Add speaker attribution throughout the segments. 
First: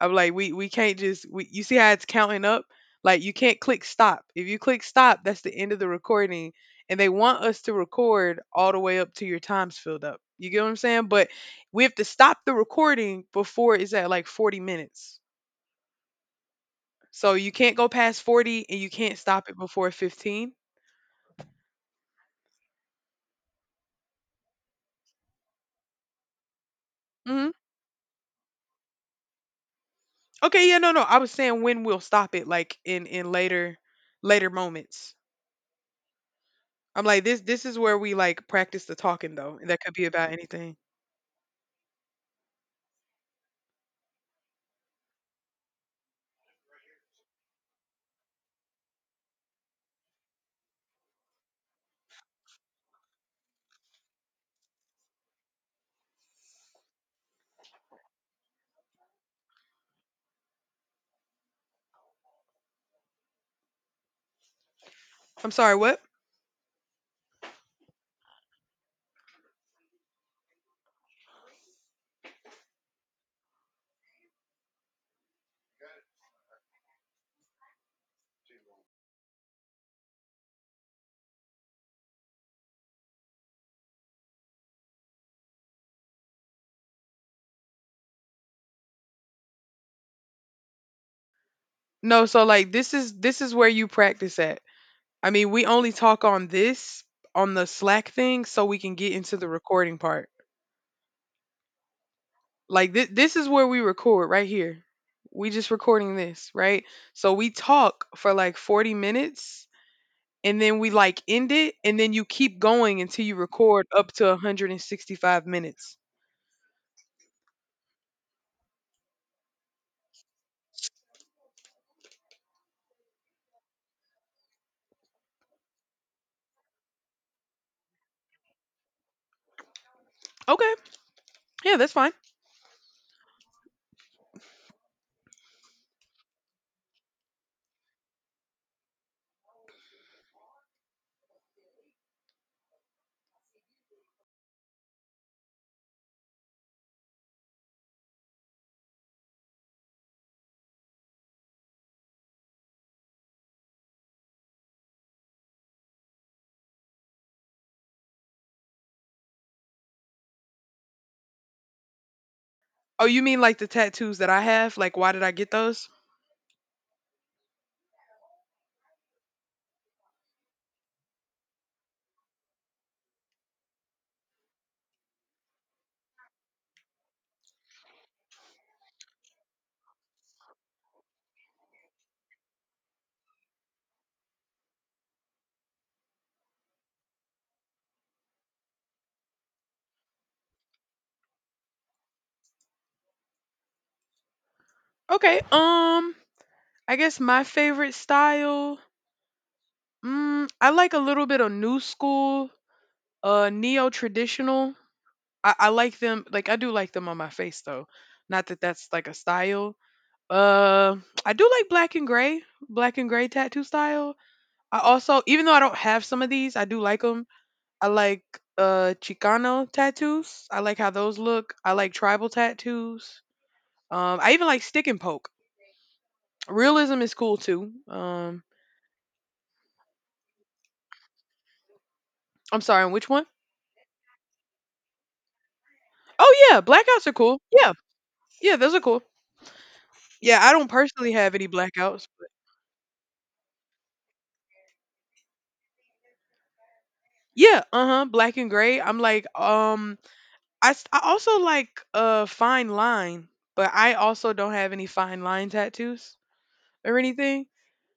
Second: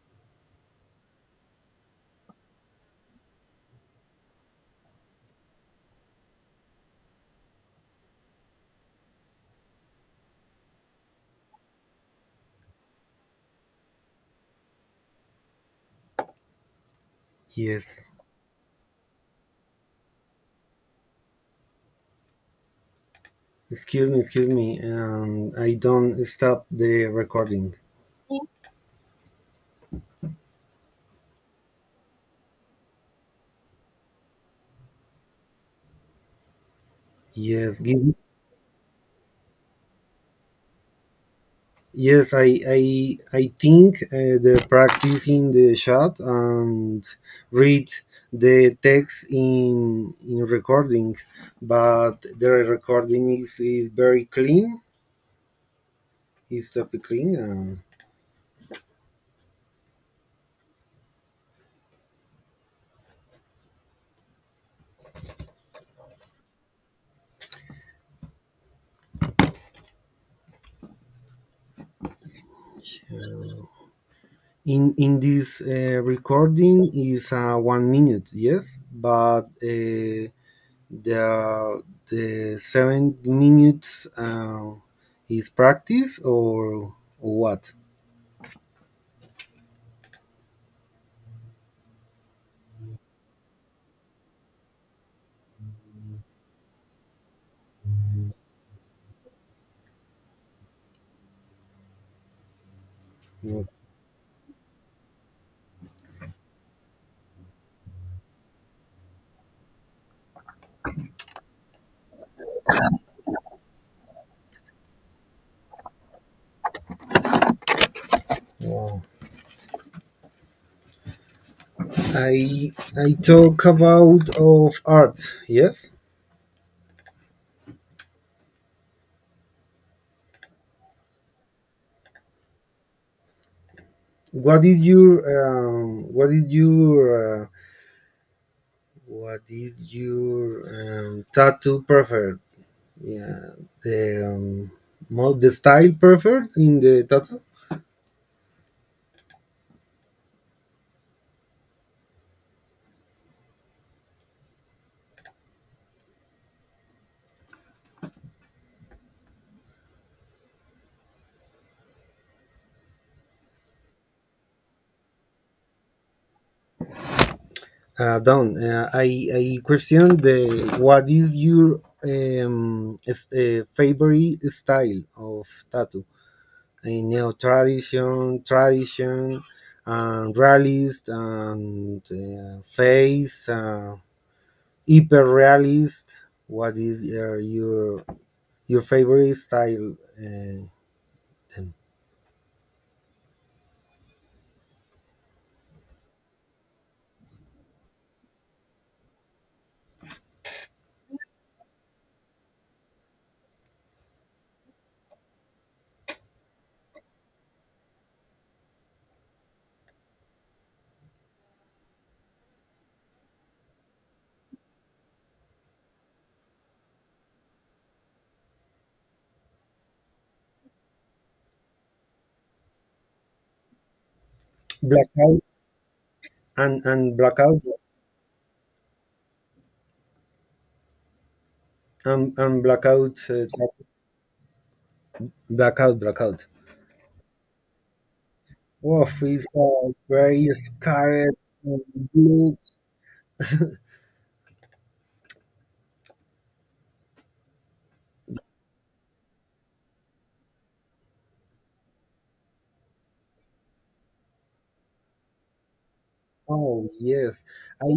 Speaker 1: I'm like, we can't you see how it's counting up? Like you can't click stop. If you click stop, that's the end of the recording. And they want us to record all the way up to your time's filled up. You get what I'm saying? But we have to stop the recording before it's at like 40 minutes. So you can't go
Speaker 2: Yes.
Speaker 1: past 40 and you can't stop it before 15.
Speaker 2: Excuse me, excuse me. I don't stop the
Speaker 1: Hmm.
Speaker 2: recording.
Speaker 1: Okay, yeah, no, no. I was saying when we'll stop it, like in later later moments. I'm like this is
Speaker 2: Yes,
Speaker 1: where we
Speaker 2: give,
Speaker 1: like practice the talking though, and that could be about anything.
Speaker 2: yes. I think the practice in the chat and read the text in recording, but the recording is very clean. It's topic clean. Uh,
Speaker 1: I'm sorry, what?
Speaker 2: in in this recording is 1 minute. Yes, but. The the 7 minutes is practice or what?
Speaker 1: No, so like this is where you practice at. I mean, we only talk on this on the Slack thing so we can get into the recording part. Like this is where we record right here. We just recording this, right? So we talk for like 40 minutes and then we like end it and then you keep going until you record up to 165 minutes.
Speaker 2: Wow. I I talk about of art. Yes.
Speaker 1: Okay. Yeah, that's fine.
Speaker 2: What is your what is your what is your tattoo preferred? Yeah, the the style preferred in the tattoo.
Speaker 1: Oh, you mean like the tattoos that I have? Like why did I get those?
Speaker 2: Down. I question the what is your favorite style of tattoo? A neo tradition, tradition, and realist, and face, hyper realist. What is your favorite style? Um,
Speaker 1: Okay. I guess my favorite style. I like a little bit of new school, neo traditional. I like them. Like I do like them on my face though. Not that that's like a style. Uh, I do like black and gray tattoo style. I also, even though I don't have some of these, I do like them. I like Chicano tattoos. I like how those look. I like tribal tattoos. I even like stick and poke.
Speaker 2: blackout and
Speaker 1: Realism is
Speaker 2: and
Speaker 1: cool
Speaker 2: blackout
Speaker 1: too.
Speaker 2: and
Speaker 1: I'm sorry, which
Speaker 2: blackout
Speaker 1: one?
Speaker 2: blackout blackout.
Speaker 1: Oh yeah, blackouts are cool. Yeah, yeah, those are cool.
Speaker 2: Wolf is
Speaker 1: Yeah,
Speaker 2: very
Speaker 1: I don't personally have
Speaker 2: scared
Speaker 1: any
Speaker 2: and
Speaker 1: blackouts.
Speaker 2: blood.
Speaker 1: Yeah, uh-huh, black and gray. I'm like, I also like fine line, but I also don't have any fine line tattoos
Speaker 2: Oh
Speaker 1: or
Speaker 2: yes,
Speaker 1: anything.
Speaker 2: I,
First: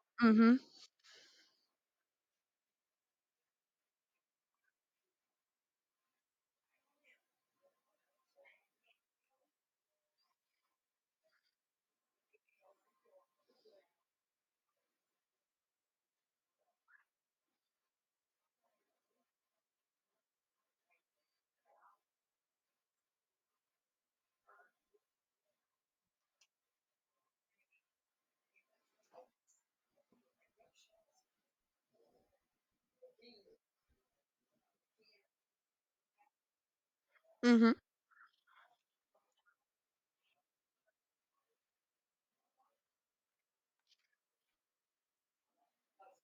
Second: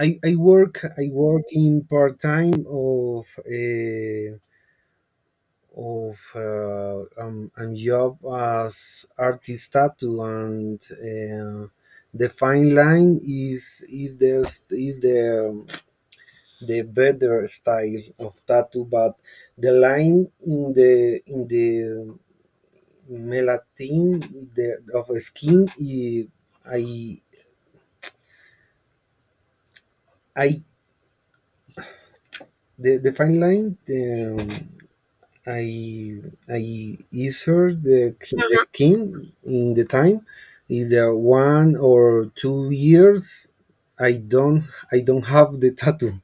Speaker 2: I I
Speaker 1: Mm-hmm.
Speaker 2: work I work in part time of a job as artist tattoo and the fine line is the is the better style of tattoo, but the line in the Melatin the, of skin y I I the fine line um, I I measure
Speaker 1: Mm-hmm.
Speaker 2: the Uh-huh. skin in the time either 1 or 2 years I don't I don't have the tattoo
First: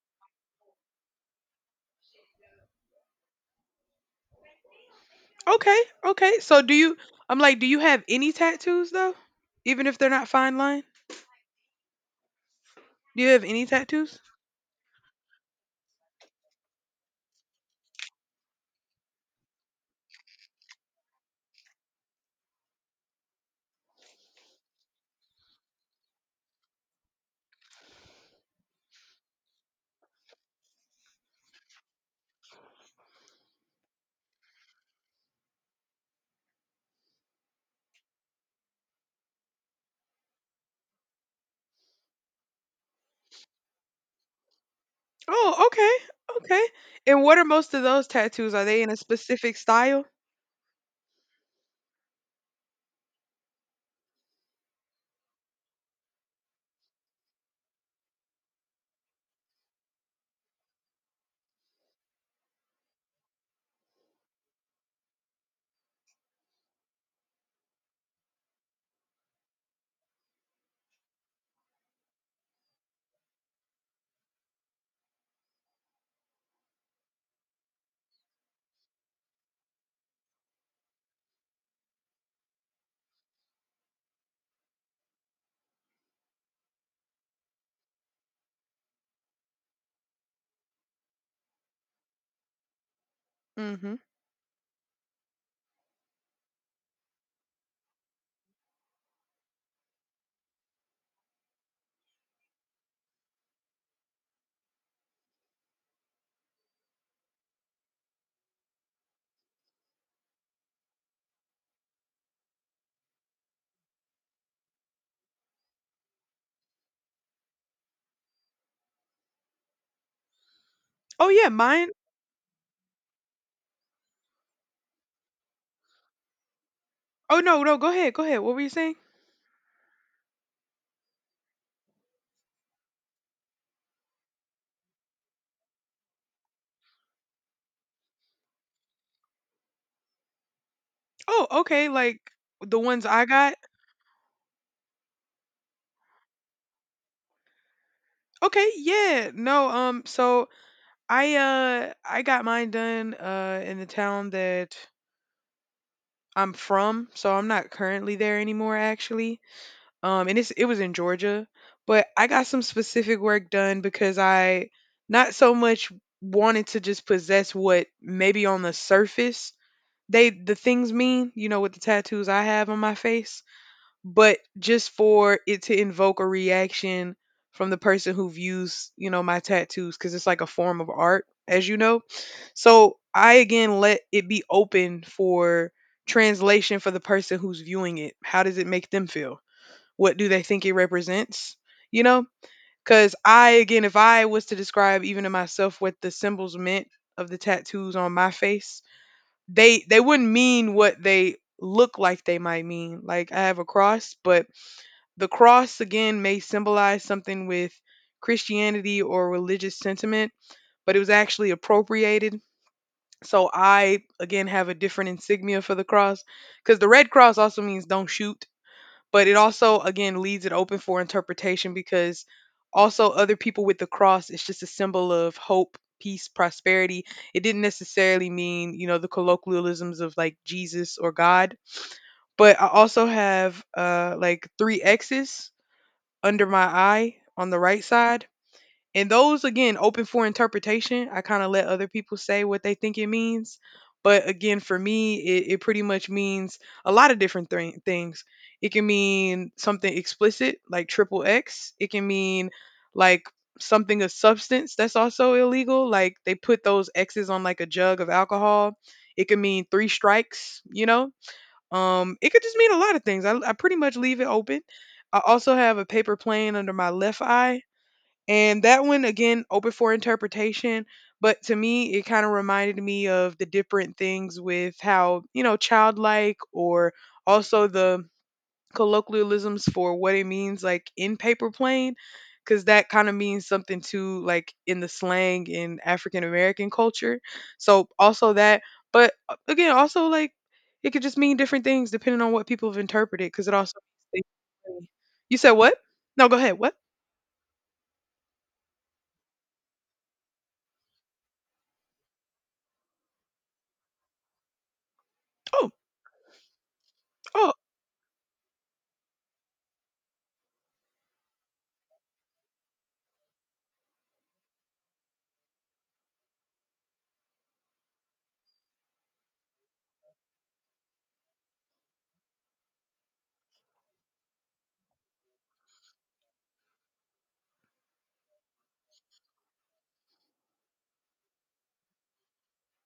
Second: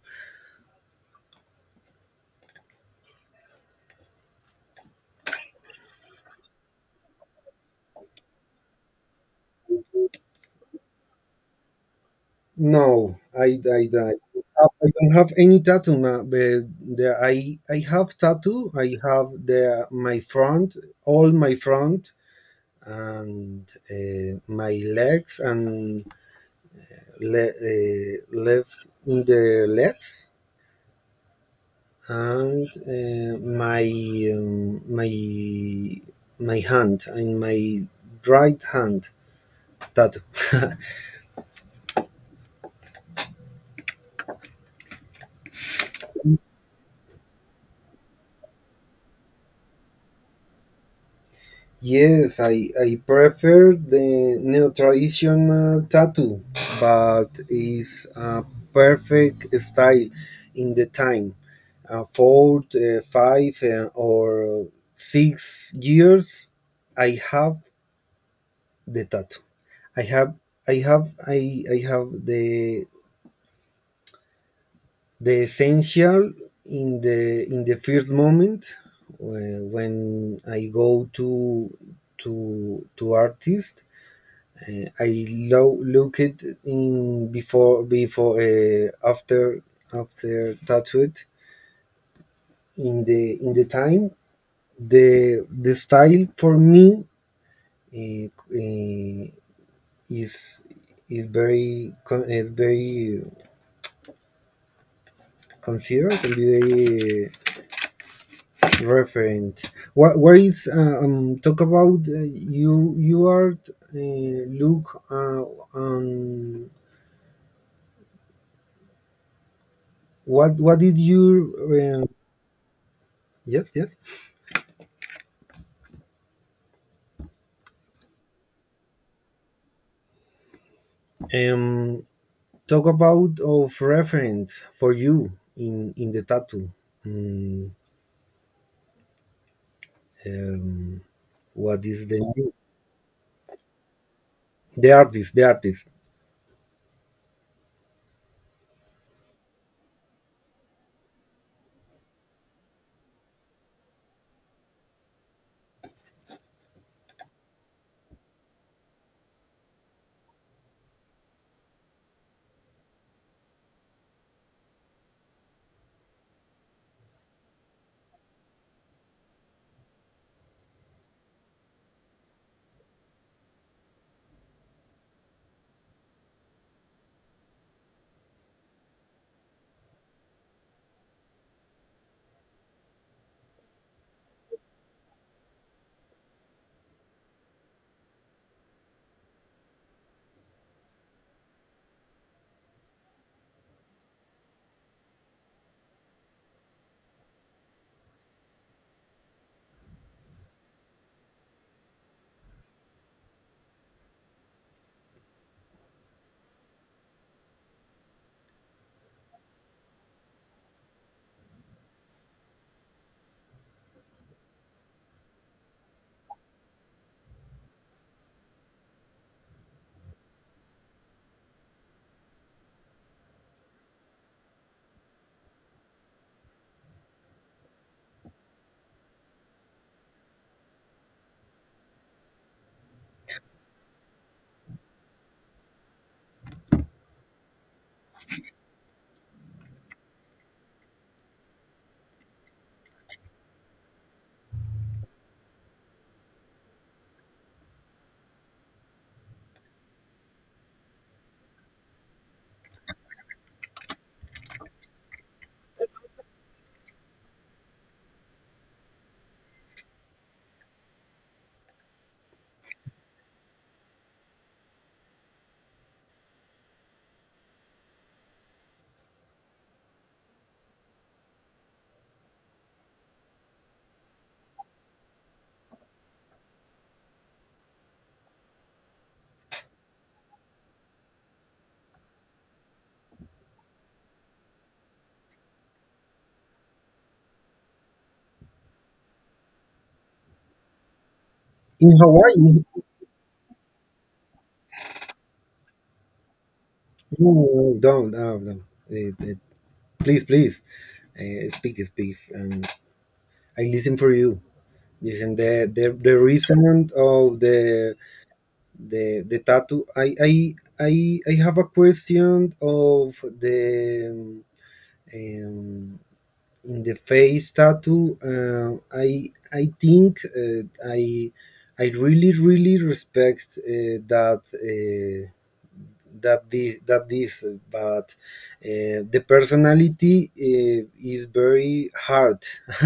Speaker 1: Okay, okay. I'm like, do you have any tattoos though? Even if they're not fine line?
Speaker 2: no
Speaker 1: Do you have any
Speaker 2: I
Speaker 1: tattoos?
Speaker 2: I don't have any tattoo, ma- but the, I have tattoo. I have the my front, all my front and my legs and left in the legs and um, my my hand and my right hand tattoo.
Speaker 1: Oh, okay, okay. And what are most of those tattoos? Are they in a specific style?
Speaker 2: yes, I prefer the neo traditional tattoo, but it's a perfect style in the time. Four, five, or 6 years, I have the tattoo. I have, I have, I have the essential in the first moment when I go to artist. Uh, I look it in before before after after tattooed in the
Speaker 1: Mm-hmm.
Speaker 2: time the style for me eh, eh, is is very is very considered and very referent. What where is talk about you you are look on what did
Speaker 1: Oh yeah,
Speaker 2: you
Speaker 1: mine.
Speaker 2: yes yes
Speaker 1: Oh no, no, go ahead, go ahead. What were you saying?
Speaker 2: um talk about of reference for you in the tattoo. Mm, um,
Speaker 1: Oh,
Speaker 2: what
Speaker 1: okay,
Speaker 2: is the
Speaker 1: like
Speaker 2: name?
Speaker 1: the ones I got?
Speaker 2: The artist the artist
Speaker 1: Okay, yeah. No, so I got mine done in the town that I'm from, so I'm not currently there anymore actually. And it was in Georgia, but I got some specific work done because I not so much wanted to just possess what maybe on the surface the things mean, you know, with the tattoos I have on my face but just for it to invoke a reaction from the person who views, you know, my tattoos because it's like a form of art, as you know. So I again let it be open for translation for the person who's viewing it. How does it make them feel? What do they think it represents? You know, because I again, if I was to describe even to myself what the symbols meant of the tattoos on my face, they wouldn't mean what they look like they might mean. Like I have a cross, but the cross again may symbolize something with Christianity or religious sentiment, but it was actually appropriated. So I again have a different insignia for the cross because the red cross also means don't shoot, but it also again leaves it open for interpretation because also other people with the cross, it's just a symbol of hope, peace, prosperity. It didn't necessarily mean, you know, the colloquialisms of like Jesus or God, but I also have like three x's under my eye on the right side, and those again open for interpretation. I kind of let other people say what they think it means, but again for me it pretty much means a lot of different things. It can mean something explicit like triple x. It can mean like something of substance that's also illegal, like they put those x's on like a jug of alcohol. It could mean three strikes, you know. It could just mean a lot of things. I pretty much leave it open. I also have a paper plane under my left eye, and that one, again, open for interpretation. But to me, it kind of reminded me of the different things with how, you know, childlike or also the colloquialisms for what it means, like in paper plane, because that kind of means something too, like in the slang in African American culture. So also that. But again, also like it could just mean different things
Speaker 2: in
Speaker 1: depending on what
Speaker 2: Hawaii.
Speaker 1: people have interpreted, because it also means things. You said what? No, go ahead. What?
Speaker 2: No, no, no, don't, no, no. Eh, eh, please, please, speak, speak. And I listen for you. Listen,
Speaker 1: Oh,
Speaker 2: the reason of
Speaker 1: oh.
Speaker 2: the tattoo. I have a question of the in the face tattoo. I think I really really respect that. That the that this, but the personality is very hard.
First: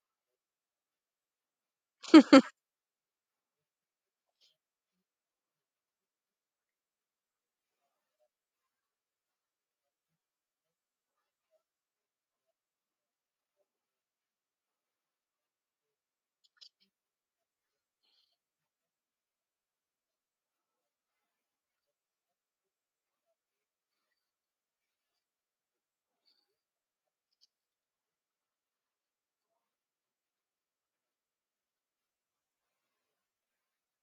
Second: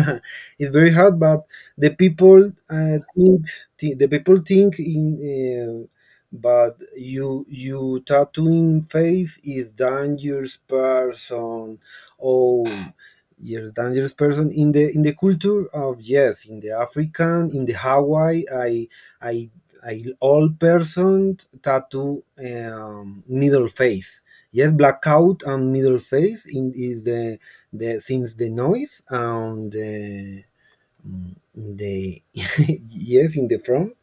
Speaker 2: it's very hard, but the people the people think in. But you you tattooing face is dangerous person. Oh, yes, dangerous person in the culture of yes, in the African, in the Hawaii. I a all person tattoo middle face. Yes, blackout and middle face in, is the since the noise and the yes in the front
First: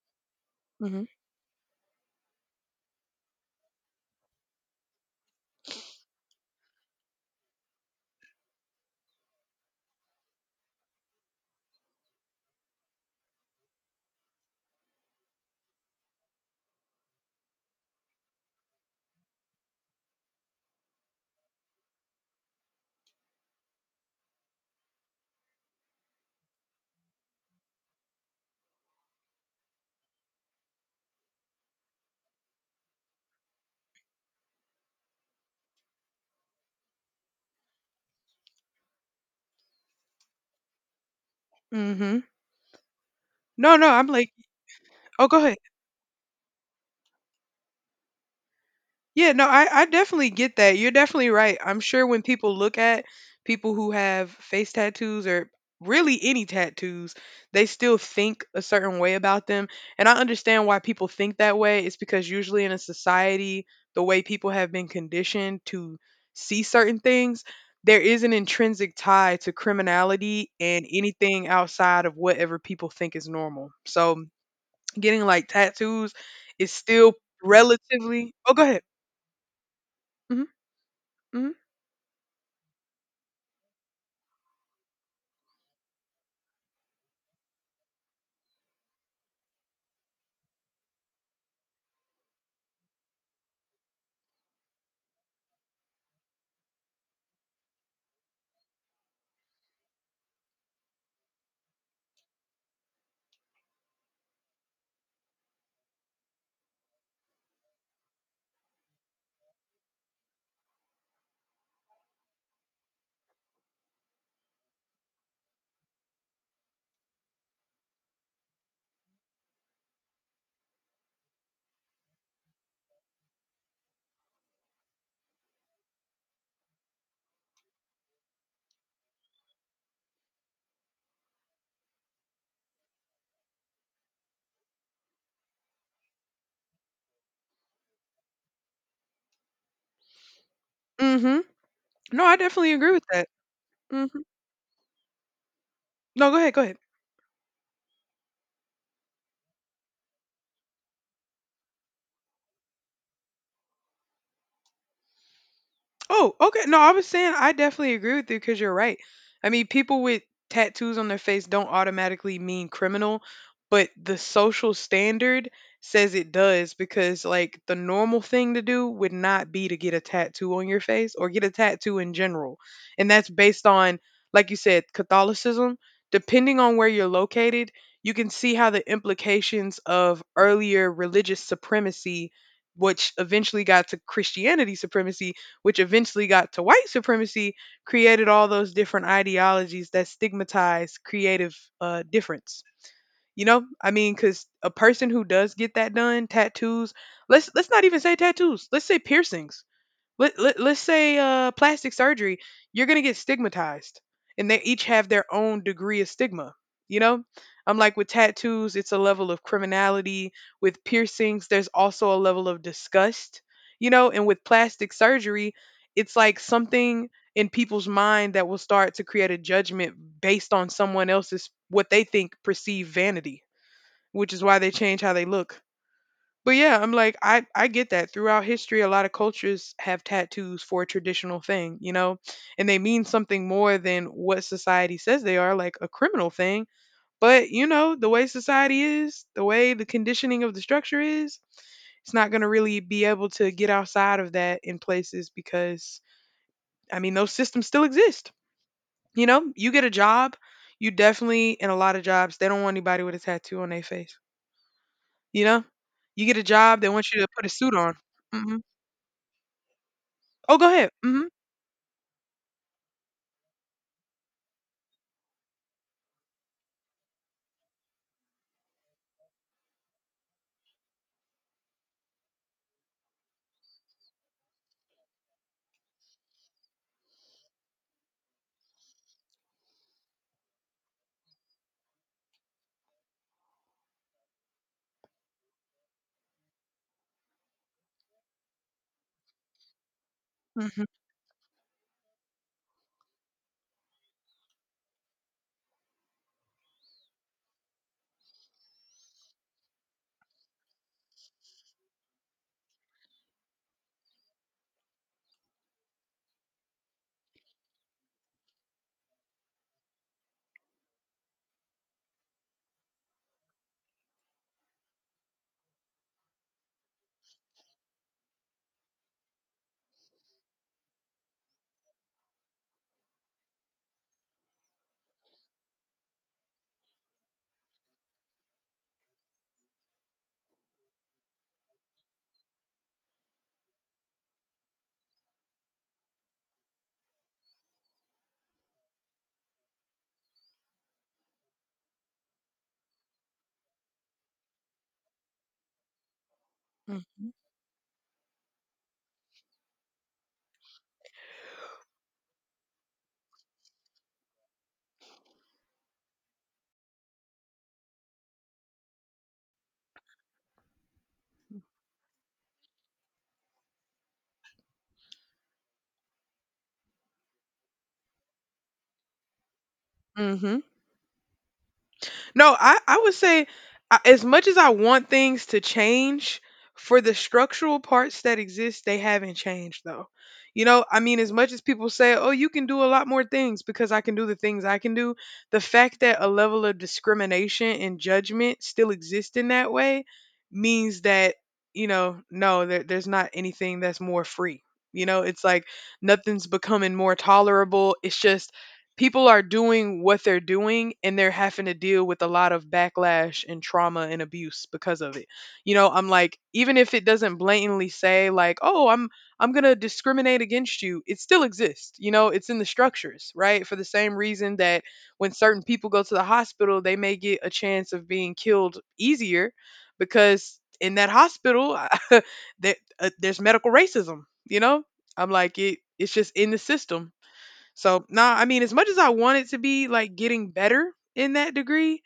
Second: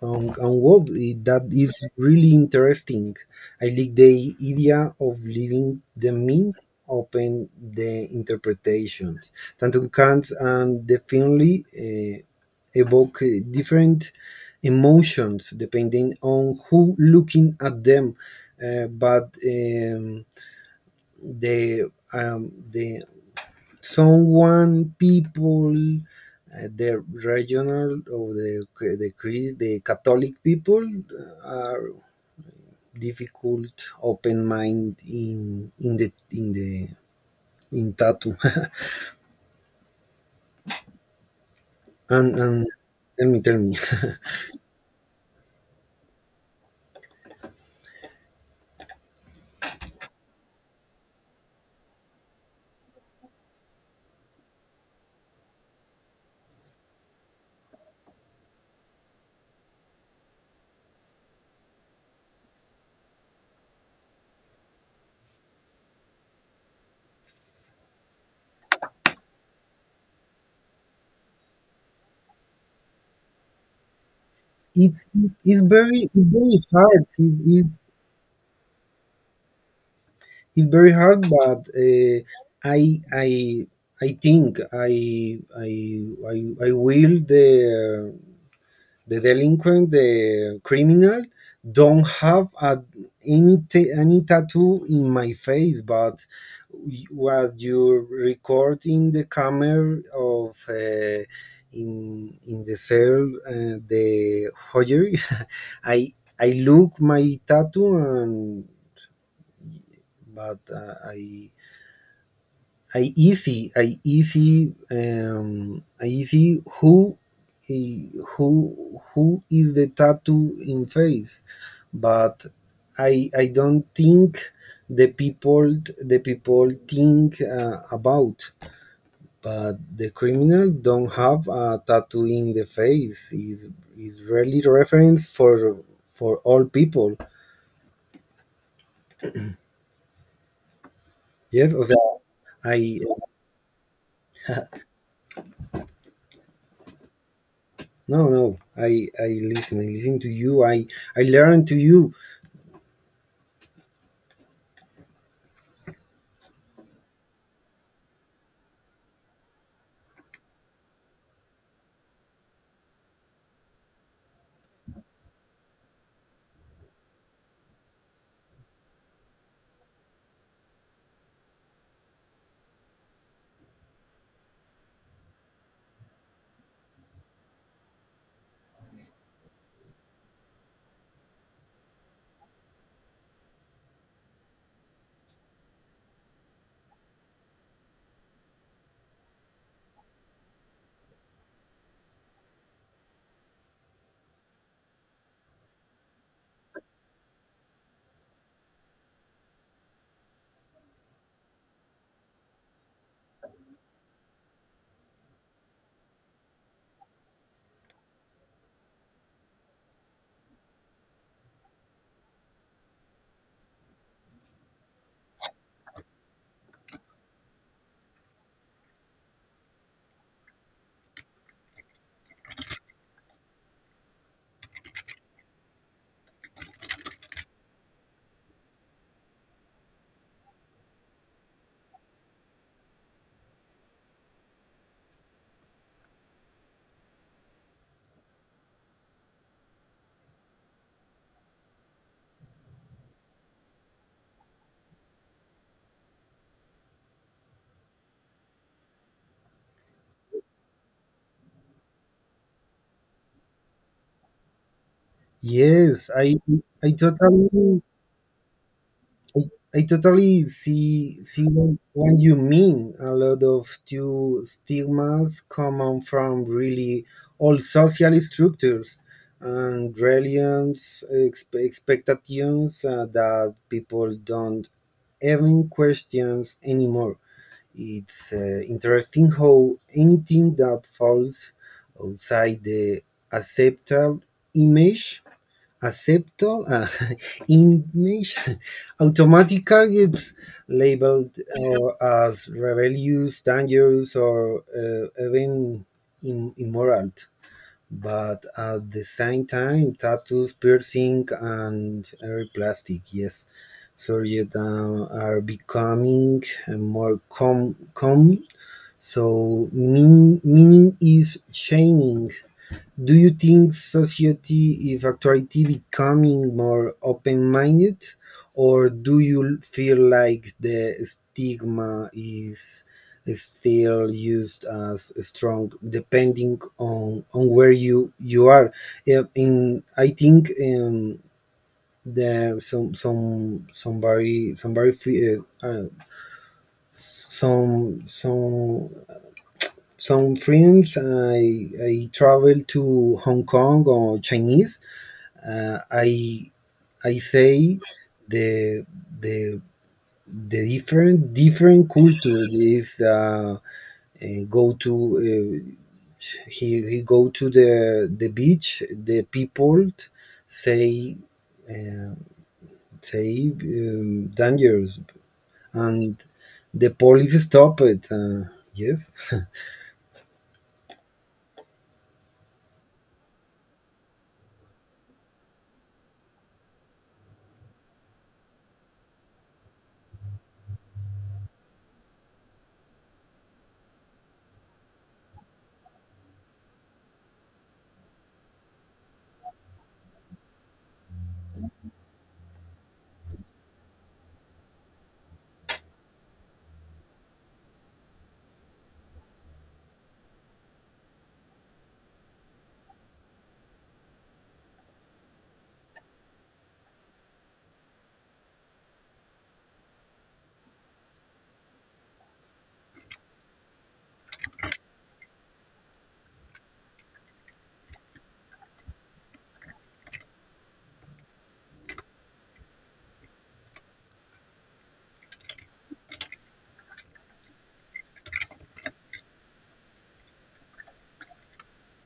Speaker 2: and wow,
Speaker 1: Mhm.
Speaker 2: that is really interesting. I like the idea of leaving the mind open the interpretation. Tantum Kant and definitely evoke different emotions depending on who looking at them. But the um, the someone people the regional or the the Catholic people are difficult, open mind in tattoo.
Speaker 1: Mhm.
Speaker 2: And tell
Speaker 1: No,
Speaker 2: me,
Speaker 1: no, I'm like oh, go ahead. Yeah, no, I definitely get that. You're definitely right. I'm sure when people look at people who have face tattoos or really any tattoos, they still think a certain way about them. And I understand why people think that way. It's because usually in a society, the way people have been conditioned to see certain things, there is an intrinsic tie to criminality and anything outside of whatever people think is normal. So
Speaker 2: it's
Speaker 1: getting,
Speaker 2: it,
Speaker 1: like,
Speaker 2: it's very
Speaker 1: tattoos
Speaker 2: it's very
Speaker 1: is
Speaker 2: hard.
Speaker 1: still relatively oh, go ahead. Mm.
Speaker 2: It's very hard,
Speaker 1: Mhm.
Speaker 2: but I I I think I I will the delinquent, the criminal, don't have a, any any tattoo in my face, but what you record in the camera of in the cell the hoyer, I I look my tattoo and but I easy, I easy who, eh, who is the tattoo in face, but I don't think the people think about. But the criminal don't have a tattoo in the face. Is really reference for all people.
Speaker 1: Mm mhm.
Speaker 2: Yes, o sea,
Speaker 1: No, I definitely agree
Speaker 2: I
Speaker 1: with that. Mhm. No, go ahead, go ahead.
Speaker 2: no I listen, I listen to you. I learn to you.
Speaker 1: Oh, okay. No, I was saying I definitely agree with you because you're right. I mean, people with tattoos on their face don't automatically mean criminal, but the social standard says it does because, like, the normal thing to do would not be to get a tattoo on your face or get a tattoo in general. And that's based on, like you said, Catholicism. Depending on where you're located, you can see how the implications of earlier religious supremacy, which eventually got to Christianity supremacy, which eventually got to white supremacy, created all those different ideologies that stigmatize creative difference. You know, I mean, because a person who does get that done, tattoos. Let's not even say tattoos. Let's say piercings. Let's say plastic surgery, you're going to get stigmatized. And they each have their own degree of stigma. You know, I'm like with tattoos, it's a level of criminality. With piercings, there's also a level of disgust. You know, and with plastic surgery, it's like something in people's mind that will start to create a judgment based on someone else's what they think perceived vanity, which is why they change how they look. But yeah, I'm like I get that. Throughout history, a lot of cultures have tattoos for a traditional thing, you know, and they mean something more than what society says they are, like a criminal thing. But you know, the way society is, the way the conditioning of the structure is, it's not going to really be able to get outside of that in places because I mean, those systems still exist. You know, you get a job, you definitely in a lot of jobs, they don't want anybody with a tattoo on their face. You know,
Speaker 2: Yes,
Speaker 1: you get a job, they
Speaker 2: I
Speaker 1: want you to put a suit
Speaker 2: totally
Speaker 1: on. Mm-hmm.
Speaker 2: I, I totally
Speaker 1: Oh, go ahead.
Speaker 2: see
Speaker 1: Mhm.
Speaker 2: see what you mean. A lot of two stigmas come from really old social structures and religions expectations that people don't even questions anymore. It's interesting how anything that falls outside the accepted image acceptor image automatically it's
Speaker 1: Mhm.
Speaker 2: labeled as rebellious, dangerous, or even immoral. But at the same time, tattoos, piercing, and every plastic, yes, surgery are becoming more common. So meaning is changing. Do you think society is actually becoming more open minded, or do you feel like the stigma is still used as strong depending on where you are? Yeah, in, I think the somebody uh, uh, some some some friends I travel to Hong Kong or Chinese. Uh, I I
Speaker 1: Mhm.
Speaker 2: say the the the different culture is go to uh, he go to the beach. The people say uh, say dangerous and the police stop it yes
Speaker 1: Mhm. No, I would say I, as much as I want things to change for the structural parts that exist, they haven't changed though. You know, I mean, as much as people say, "Oh, you can do a lot more things because I can do the things I can do," the fact that a level of discrimination and judgment still exists in that way means that you know, no, there's not anything that's more free. You know, it's like nothing's becoming more tolerable. It's just people are doing what they're doing and they're having to deal with a lot of backlash and trauma and abuse because of it. You know, I'm like even if it doesn't blatantly say like, "Oh, I'm going to discriminate against you." It still exists. You know, it's in the structures, right? For the same reason that when certain people go to the hospital, they may get a chance of being killed easier because in that hospital there, there's medical racism, you know? I'm like it's just in the system so, nah, I mean, as much as I want it to be like getting better in that degree,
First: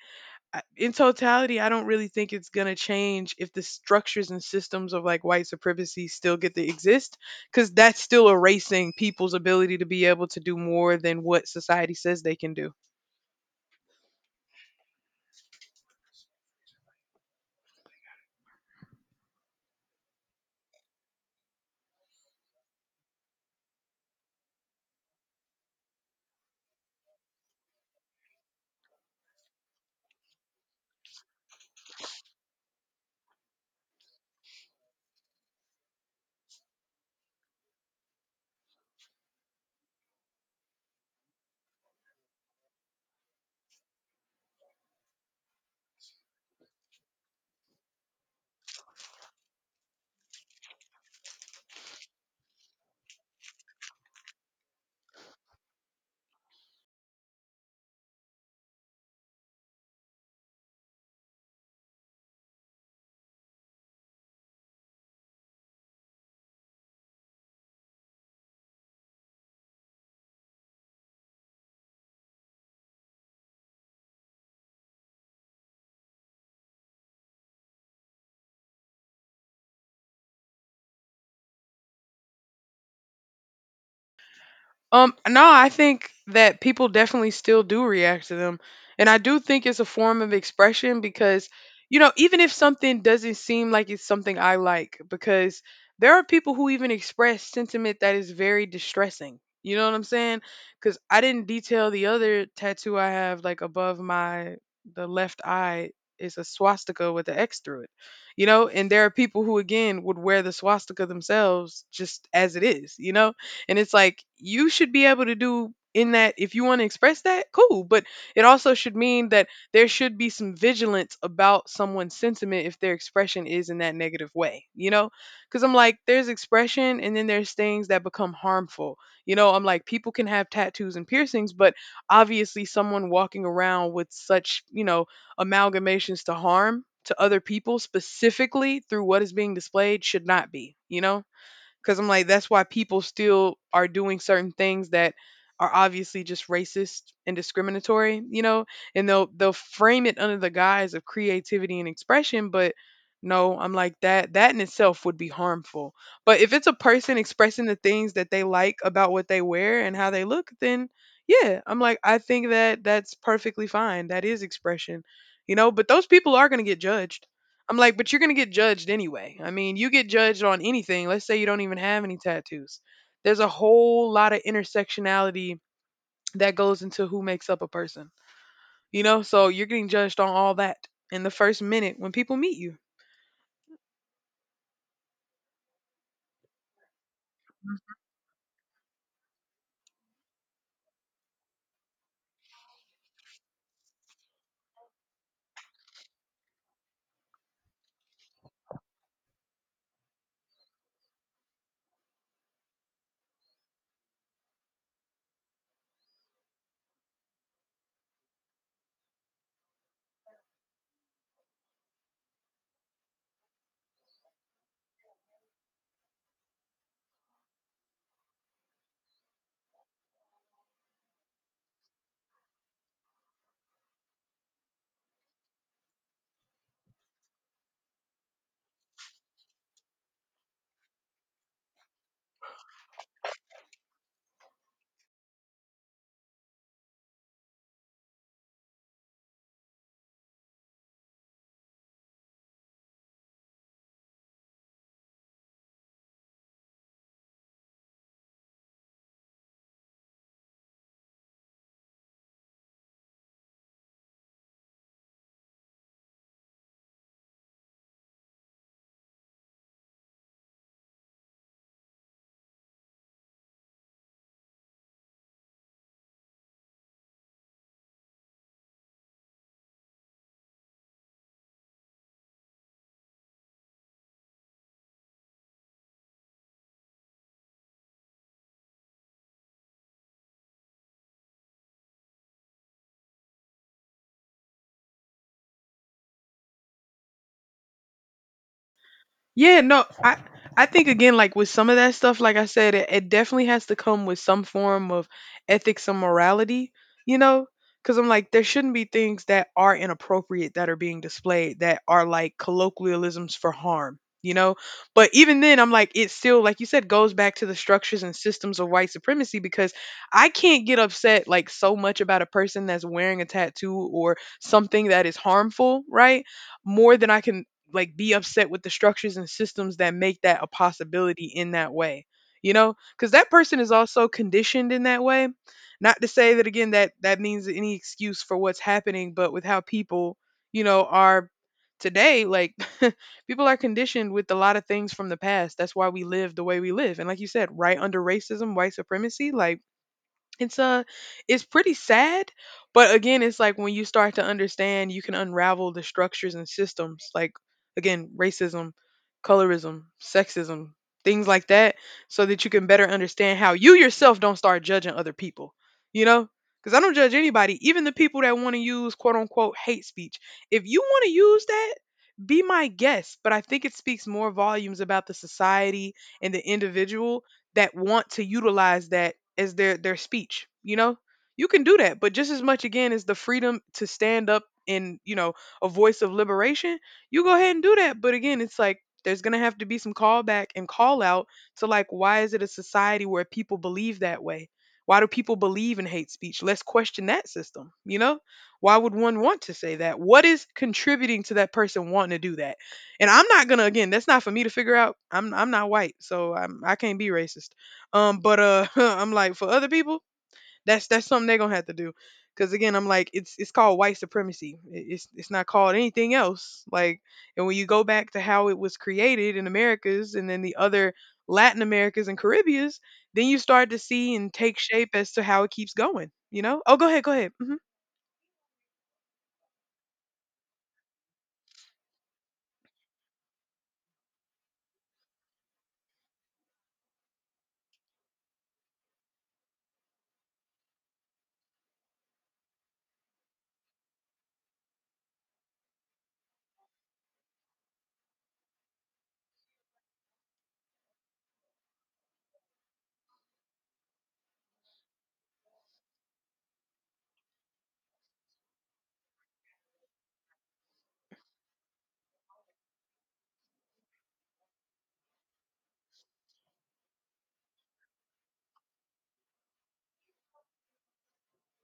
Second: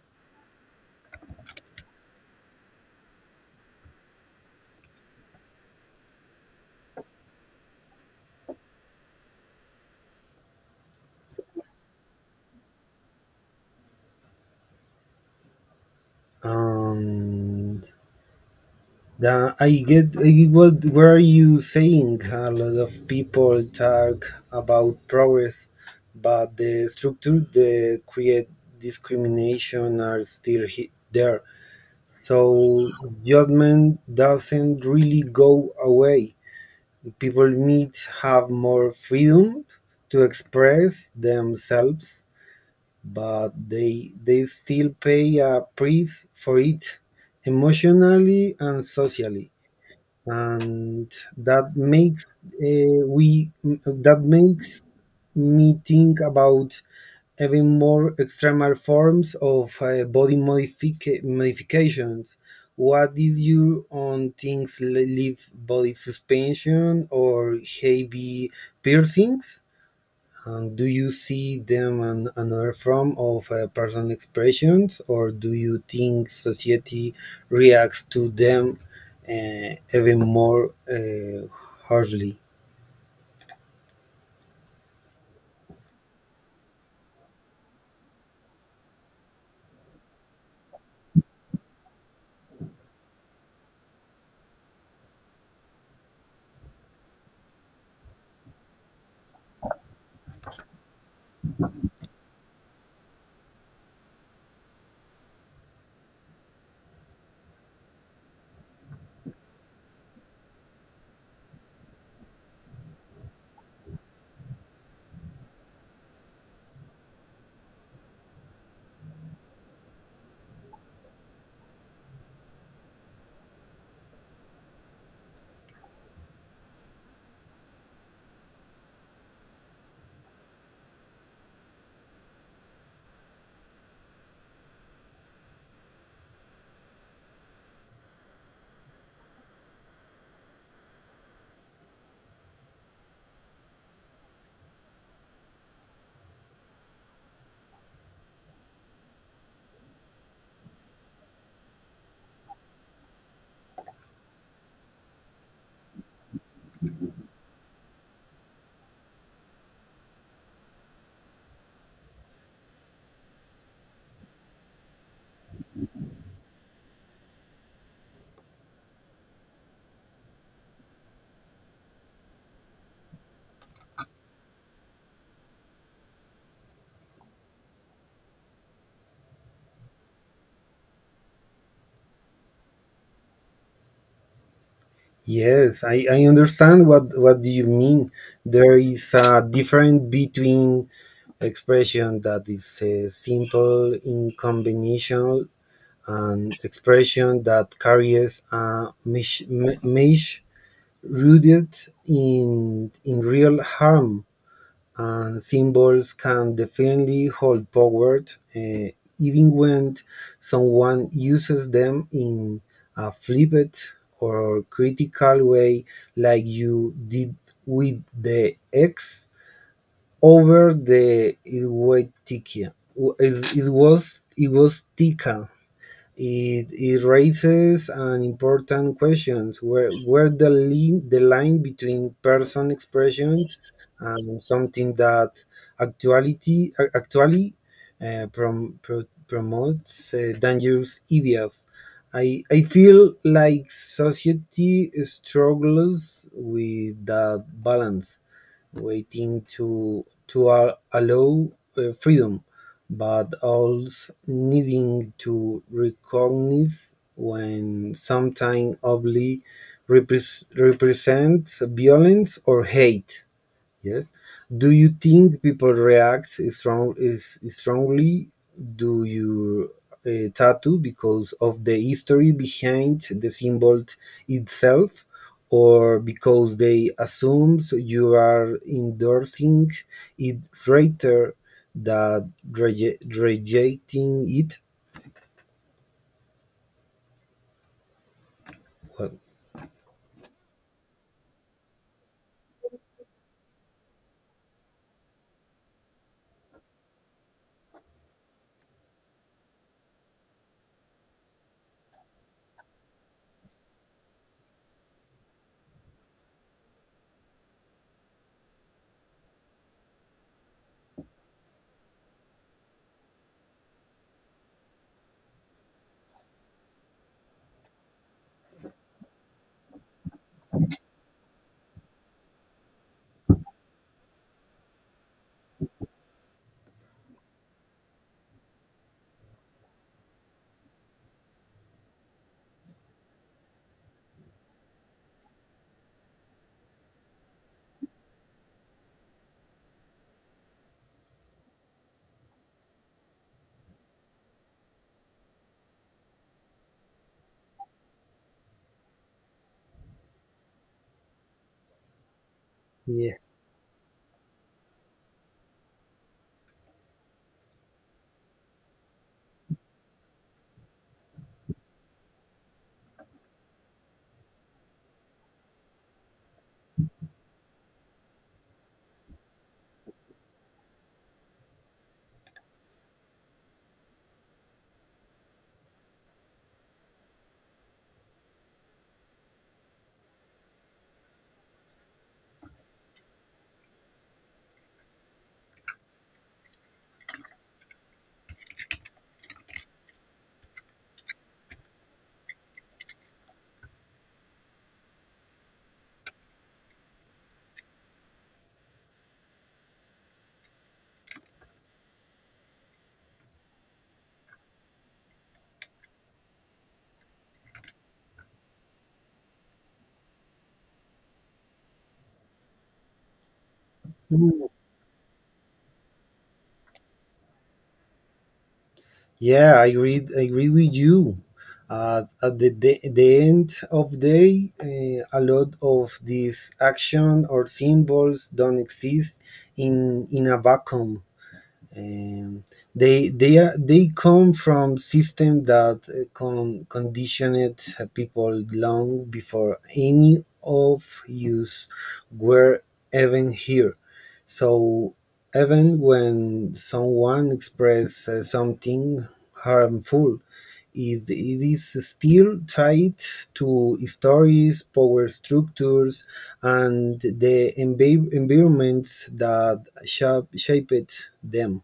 Speaker 1: I- in totality, I don't really think it's going to change if the structures and systems of like white supremacy still get to exist because that's still erasing people's ability to be able to do more than what society says they can do.
Speaker 2: um, yeah, I get what were you saying? A lot of people talk about progress, but the structure that create discrimination are still there. So judgment doesn't really go away. People need have more freedom to express themselves, but they still pay a price for it, emotionally and socially, and that makes we that makes me think about even more extreme forms of modifications. What is your on things live body suspension or heavy piercings? And do you see them an, another form of personal expressions, or do you think society reacts to them even more harshly?
Speaker 1: No, I think that people definitely still do react to them. And I do think it's a form of expression because, even if something doesn't seem like it's something I like, because there are people who even express sentiment that is very distressing. You know what I'm saying? Because I didn't detail the other tattoo I have, like above my, the left eye is a swastika with an X through it, you know? And there are people who, again, would wear the swastika themselves just as it is, you know? And it's like you should be able to do in that if you want to express that, cool. But it also should mean that there should be some vigilance about someone's sentiment if their expression is in that negative way, you know? Because I'm like, there's expression and then there's things that become harmful. You know, I'm like, people can have tattoos and piercings, but obviously someone walking around with such, amalgamations to harm to other people specifically through what is being displayed should not be, you know? Because I'm like, that's why people still are doing certain things that are obviously just racist and discriminatory, you know, and they'll frame it under the guise of creativity and expression, but no, I'm like that in itself would be harmful. But if it's a person expressing the things that they like about what they wear and how they look, then yeah, I'm like I think that that's perfectly fine. That is expression. You know, but those people are going to get judged. I'm like, but you're gonna get judged anyway. I mean, you get judged on anything. Let's say you don't even have any tattoos. There's a whole lot of intersectionality that goes into who makes up a person. You know, so you're getting judged on all that in the first minute when people meet you.
Speaker 2: Yes, I understand what do you mean. There is a difference between expression that is simple in combination and expression that carries a mesh rooted in real harm, and symbols can definitely hold power uh, even when someone uses them in a flippant or critical way like you did with the X over the Iwatikia. It was tika it, it raises an important questions where the line between person expression and something that actuality actually promotes dangerous ideas. I feel like society struggles with that balance waiting to allow freedom, but also needing to recognize when something obli represents violence or hate. Yes. Do you think people react strong is strongly do you tattoo because of the history behind the symbol itself, or because they assume you are endorsing it rather than rejecting it? Well,
Speaker 1: Yeah, no, I think again, like with some of that stuff, like I said, it definitely has to come with some form of ethics and morality, you know? Because I'm like, there shouldn't be things that are inappropriate that are being displayed that are like colloquialisms for harm, you know? But even then, I'm like, it still, like you said, goes back to the structures and systems of white supremacy because I can't get upset like so much about a person that's wearing a tattoo or something that is harmful, right? More than I can like be upset with the structures and systems that make that a possibility in that way, you know, because that person is also conditioned in that way. Not to say that again that that means any excuse for what's happening, but with how people, you know, are today, like people are conditioned with a lot of things from the past. That's why we live the way we live, and like you said, right, under racism, white supremacy, like it's it's pretty sad. But again, it's like when you start to understand you can unravel the structures and systems, like again, racism, colorism, sexism, things like that, so that you can better
Speaker 2: yes.
Speaker 1: understand how you yourself don't start judging other people, you know, because I don't judge anybody. Even the people that want to use quote unquote hate speech, if you want to use that, be my guest, but I think it speaks more volumes about the society and the individual that want to utilize that as their speech, you know? You can do that, but just as much again as the freedom to stand up in, you know, a voice of liberation, you go ahead and do that. But again, it's like there's going to have to be some callback and call out to, like, why is it a society where people believe that way? Why do people believe in hate speech? Let's question that system, you know? Why would one want to say that? What is contributing to that person wanting to do that? And I'm not gonna, again, that's not for me to figure out. I'm not white, so I can't be racist. But I'm like for other people, that's something they're gonna have to do. Cause again, I'm like it's called white supremacy. It's not called anything else. Like, and when you go back to how it was created in Americas and then the other Latin Americas and Caribbeans, then you start to see and take shape as to how it keeps going. You know? Oh, go ahead, go ahead.
Speaker 2: Yeah, I agree. I agree with you. At the end of day, a lot of these action or symbols don't exist in a vacuum. Um, they are they come from system that conditioned people long before any of us were even here. So even when someone expresses something harmful, it is still tied to stories, power structures, and the environments that shape, shaped them.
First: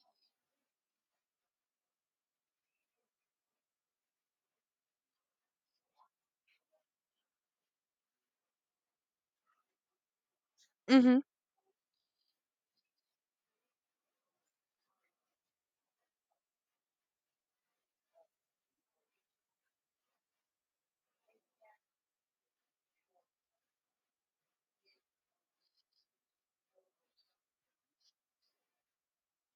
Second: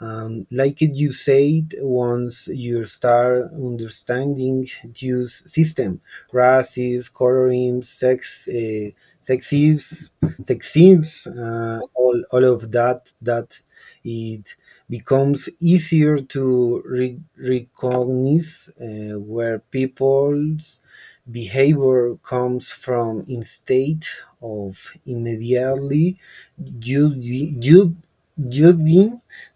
Speaker 2: Like you said, once you start understanding this system, races, colorism, sexism, sexism,
Speaker 1: hmm
Speaker 2: all of that, that it becomes easier to recognize where people's behavior comes from instead of immediately judging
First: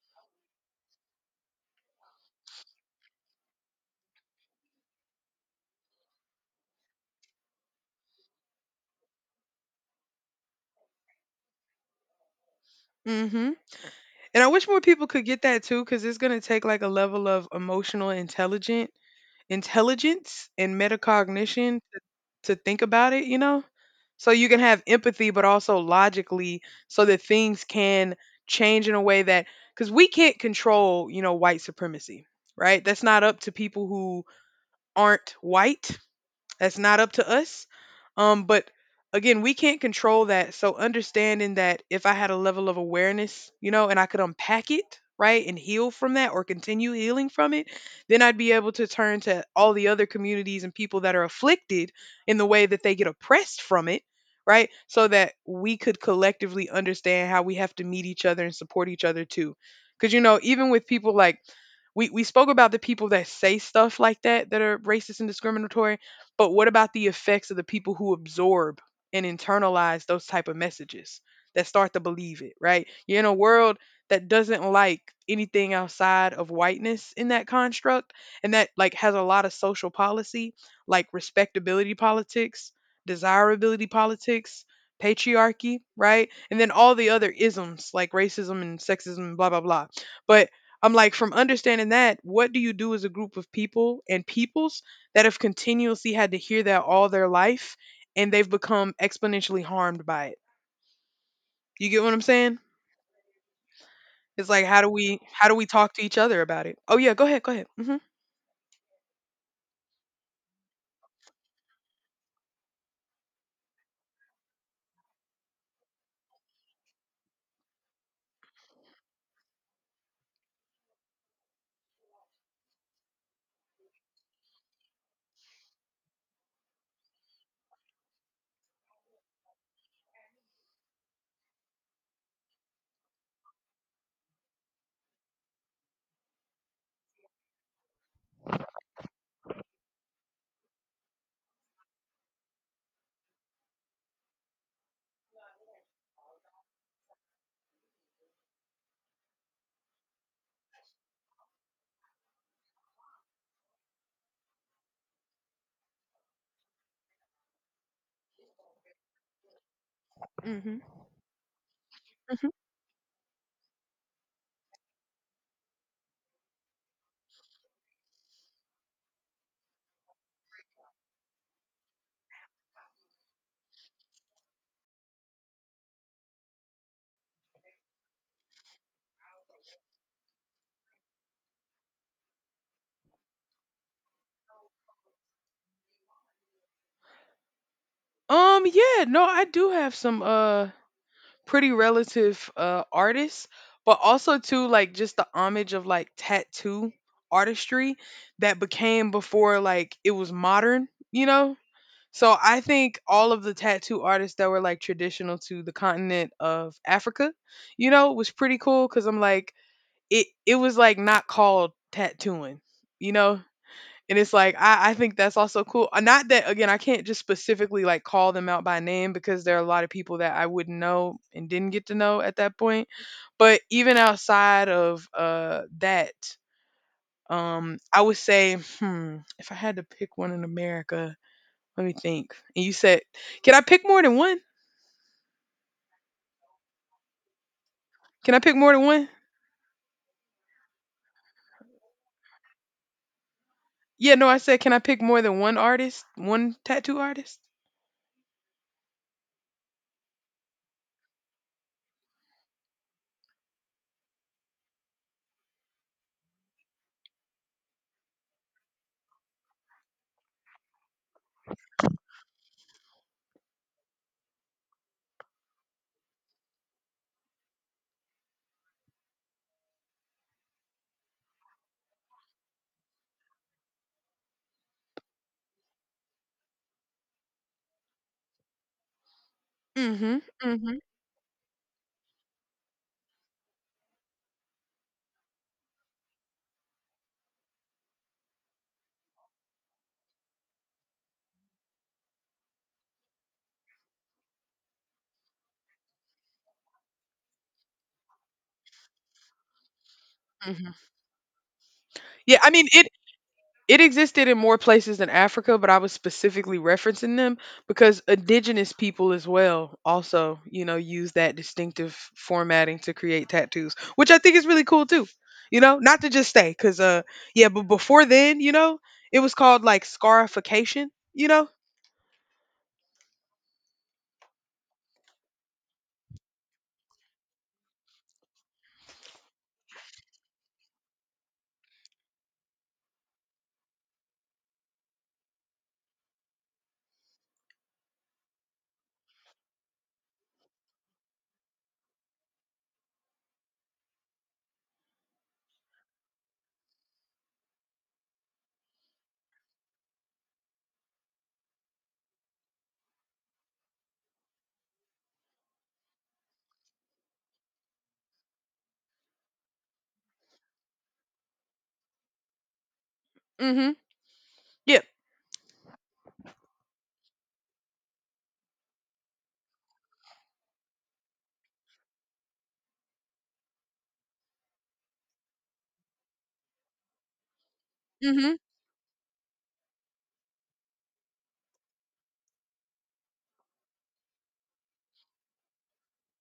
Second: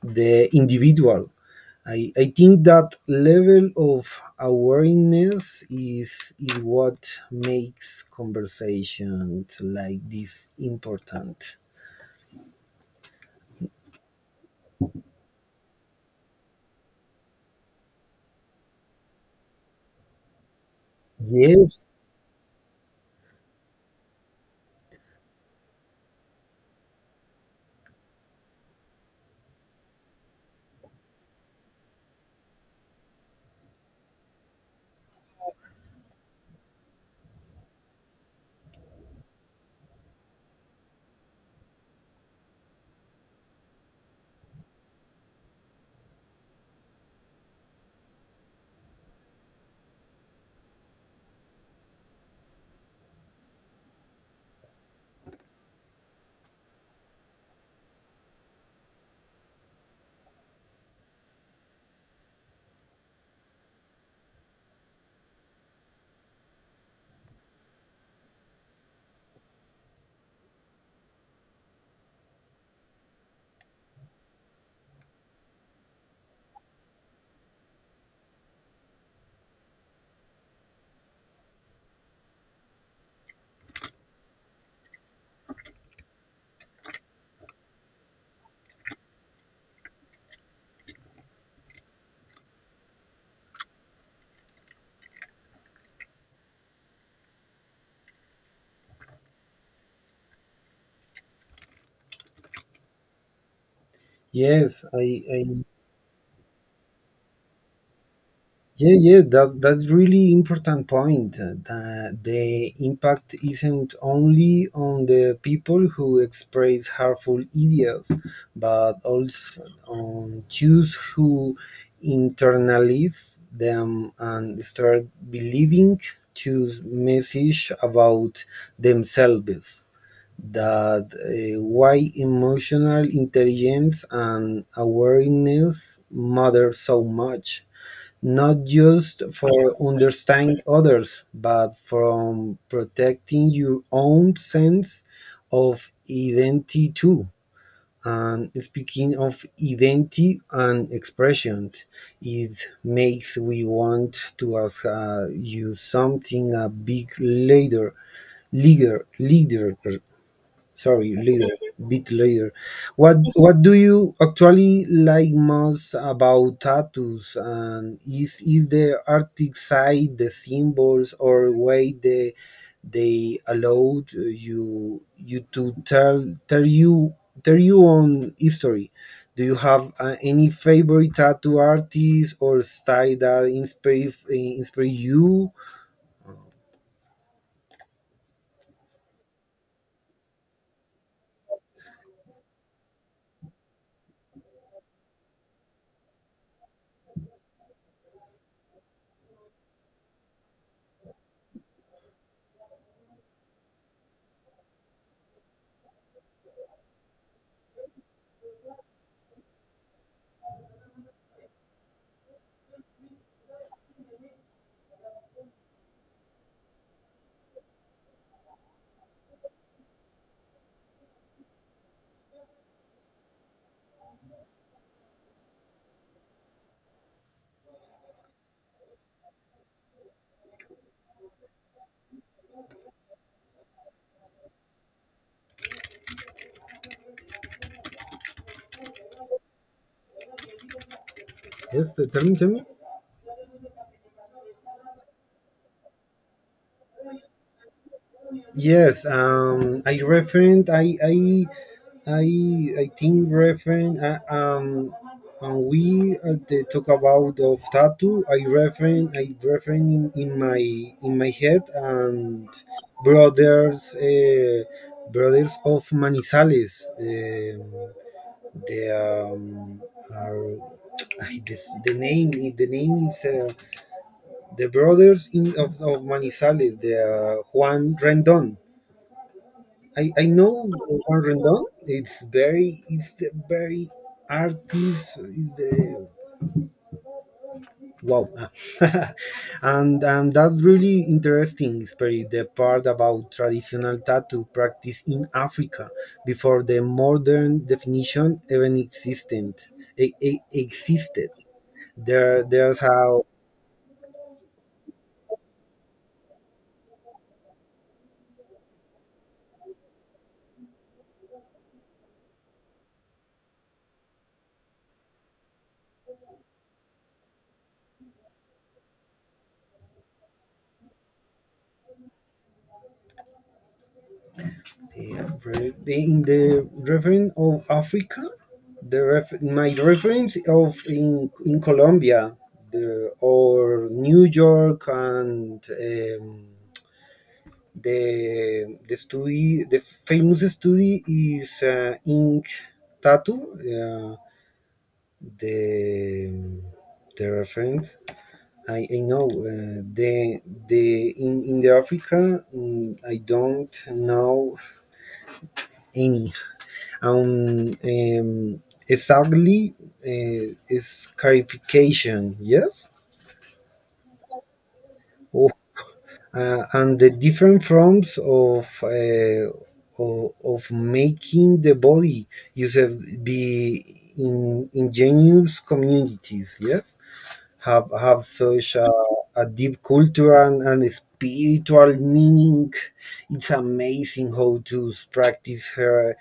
Speaker 2: the individual. I think that level of awareness is what makes conversation like this important.
Speaker 1: hmm And I wish more people could get that too, because it's going to take like a level of emotional intelligent intelligence and metacognition
Speaker 2: Yes,
Speaker 1: to think about it, you know? So you can have empathy, but also logically, so that things can change in a way that, because we can't control, you know, white supremacy, right? That's not up to people who aren't white, that's not up to us. But Again, we can't control that. So understanding that if I had a level of awareness, you know, and I could unpack it, right, and heal from that or continue healing from it, then I'd be able to turn to all the other communities and people that are afflicted in the way that they get oppressed from it, right? So that we could collectively understand how we have to meet each other and support each other too. Cause you know, even with people like we spoke about the people that say stuff like that that are racist and discriminatory, but what about the effects of the people who absorb and internalize those type of messages that start to believe it, right? You're in a world that doesn't like anything outside of whiteness in that construct, and that like has a lot of social policy like respectability politics, desirability politics, patriarchy, right? And then all the other isms like racism and sexism, blah blah blah. But I'm like from understanding that, what do you do as a group of people and peoples that have continuously had to hear that all their life and they've become exponentially harmed by it. You get what I'm saying? It's like
Speaker 2: yes, I
Speaker 1: how do we talk to each other about it? Oh yeah, go ahead, go ahead. Mhm.
Speaker 2: Yeah, yeah, that, that's really important point. That the impact isn't only on the people who express harmful ideas, but also on Jews who internalize them and start believing Jews' message about themselves. That why emotional intelligence and awareness matter so much, not just for understanding others, but from protecting your own sense of identity too. And speaking of identity and expression, it makes we want to ask you something a big leader, leader, leader,
Speaker 1: Mhm.
Speaker 2: sorry leader bit
Speaker 1: Mhm.
Speaker 2: leader what what do you actually like most about tattoos and is the artistic side the symbols or way they allowed you you to tell you on history? Do you have any favorite tattoo artist or style that inspire you?
Speaker 1: Yeah, no, I do have some pretty relative artists, but also too like just the homage of like tattoo artistry that became before like it was modern, you know? So I think all of the tattoo artists that were like traditional to the continent of Africa, you know, was pretty cool because I'm like It was like not called tattooing, you know, and it's like I think that's also cool. Not that again, I can't just specifically like call them out by name because there are a lot of people that I wouldn't know and didn't get to know at that point. But even outside of that, I would say, if I had to pick one in America, let me think. And you said, "Can I pick more than one? Can I pick more than one?"
Speaker 2: Yes tell me tell me.
Speaker 1: Yeah, no, I said, "Can I pick more than one artist? One tattoo artist?"
Speaker 2: Yes, I I think referent. And we they talk about of tattoo. I referent. I referent in my head and brothers. Brothers of Manizales. They are. I, this, the name is the brothers in of Manizales. The Juan Rendon. I,
Speaker 1: Mhm.
Speaker 2: I know
Speaker 1: Mhm.
Speaker 2: Juan Rendon. It's very it's the very artist is the wow, and that's really interesting, especially the part about traditional tattoo practice in Africa before the modern definition even
Speaker 1: Mhm.
Speaker 2: existed.
Speaker 1: Yeah,
Speaker 2: There
Speaker 1: I mean
Speaker 2: there's how
Speaker 1: it existed in more places than Africa, but I was specifically referencing them because indigenous people as well also, you know, use that distinctive formatting to create tattoos, which I think is really cool too. You know, not to just stay cuz yeah, but before then, you know, it was called like scarification, you know?
Speaker 2: they have in the reference of Africa, the my reference of in Colombia, the or New York and the study the famous study is ink tattoo. Uh, the the reference I know the in the Africa I don't know any and exactly is clarification, yes,
Speaker 1: Mhm. Yeah.
Speaker 2: of, and the different forms of, of making the body use be in ingenious communities, yes, have
Speaker 1: Mhm.
Speaker 2: such a deep cultural and spiritual meaning. It's amazing how to practice her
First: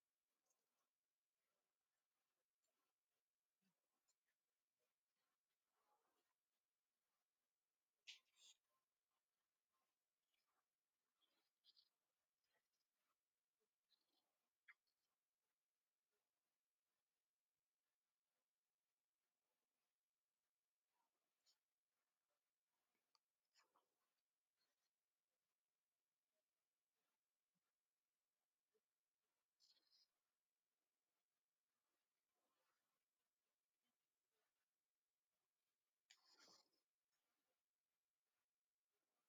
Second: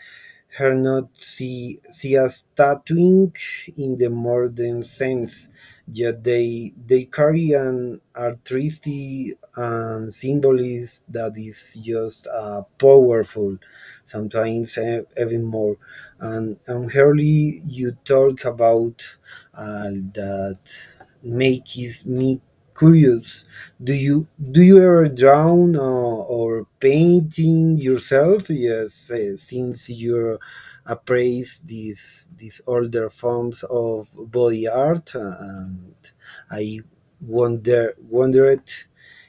Speaker 2: her not see, see as tattooing in the modern sense, yet they carry an artistry and symbolism that is just powerful, sometimes e- even more. And early you talk about that makes me curious, do you do you ever draw or painting yourself? Yes, since you appraise these older forms of body art, and I wondered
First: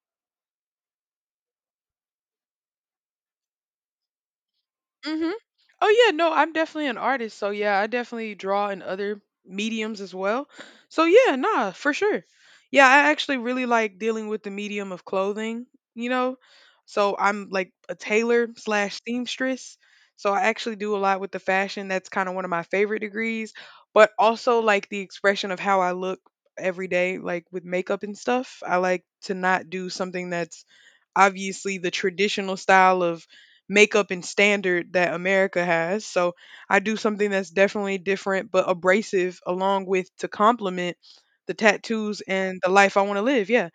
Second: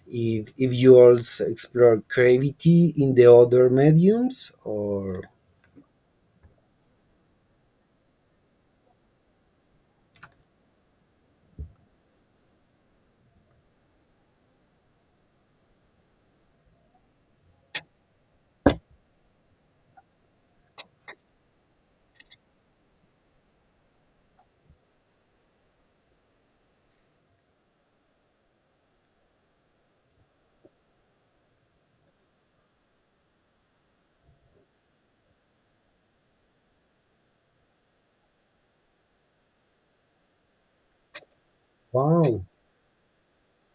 Speaker 2: if you also explore creativity in the other mediums or
Speaker 1: Mhm. Oh yeah, no, I'm definitely an artist, so yeah, I definitely draw in other mediums as well. So yeah, nah, for sure. Yeah, I actually really like dealing with the medium of clothing, you know. So I'm like a tailor slash seamstress. So I actually do a lot with the fashion. That's kind of one of my favorite degrees, but also like the expression of how I look every day, like with makeup and stuff. I like to not do something that's obviously the traditional style of makeup and standard that America has. So I do something that's definitely different but abrasive along with to complement the tattoos
Speaker 2: wow,
Speaker 1: and the life I want to live. Yeah.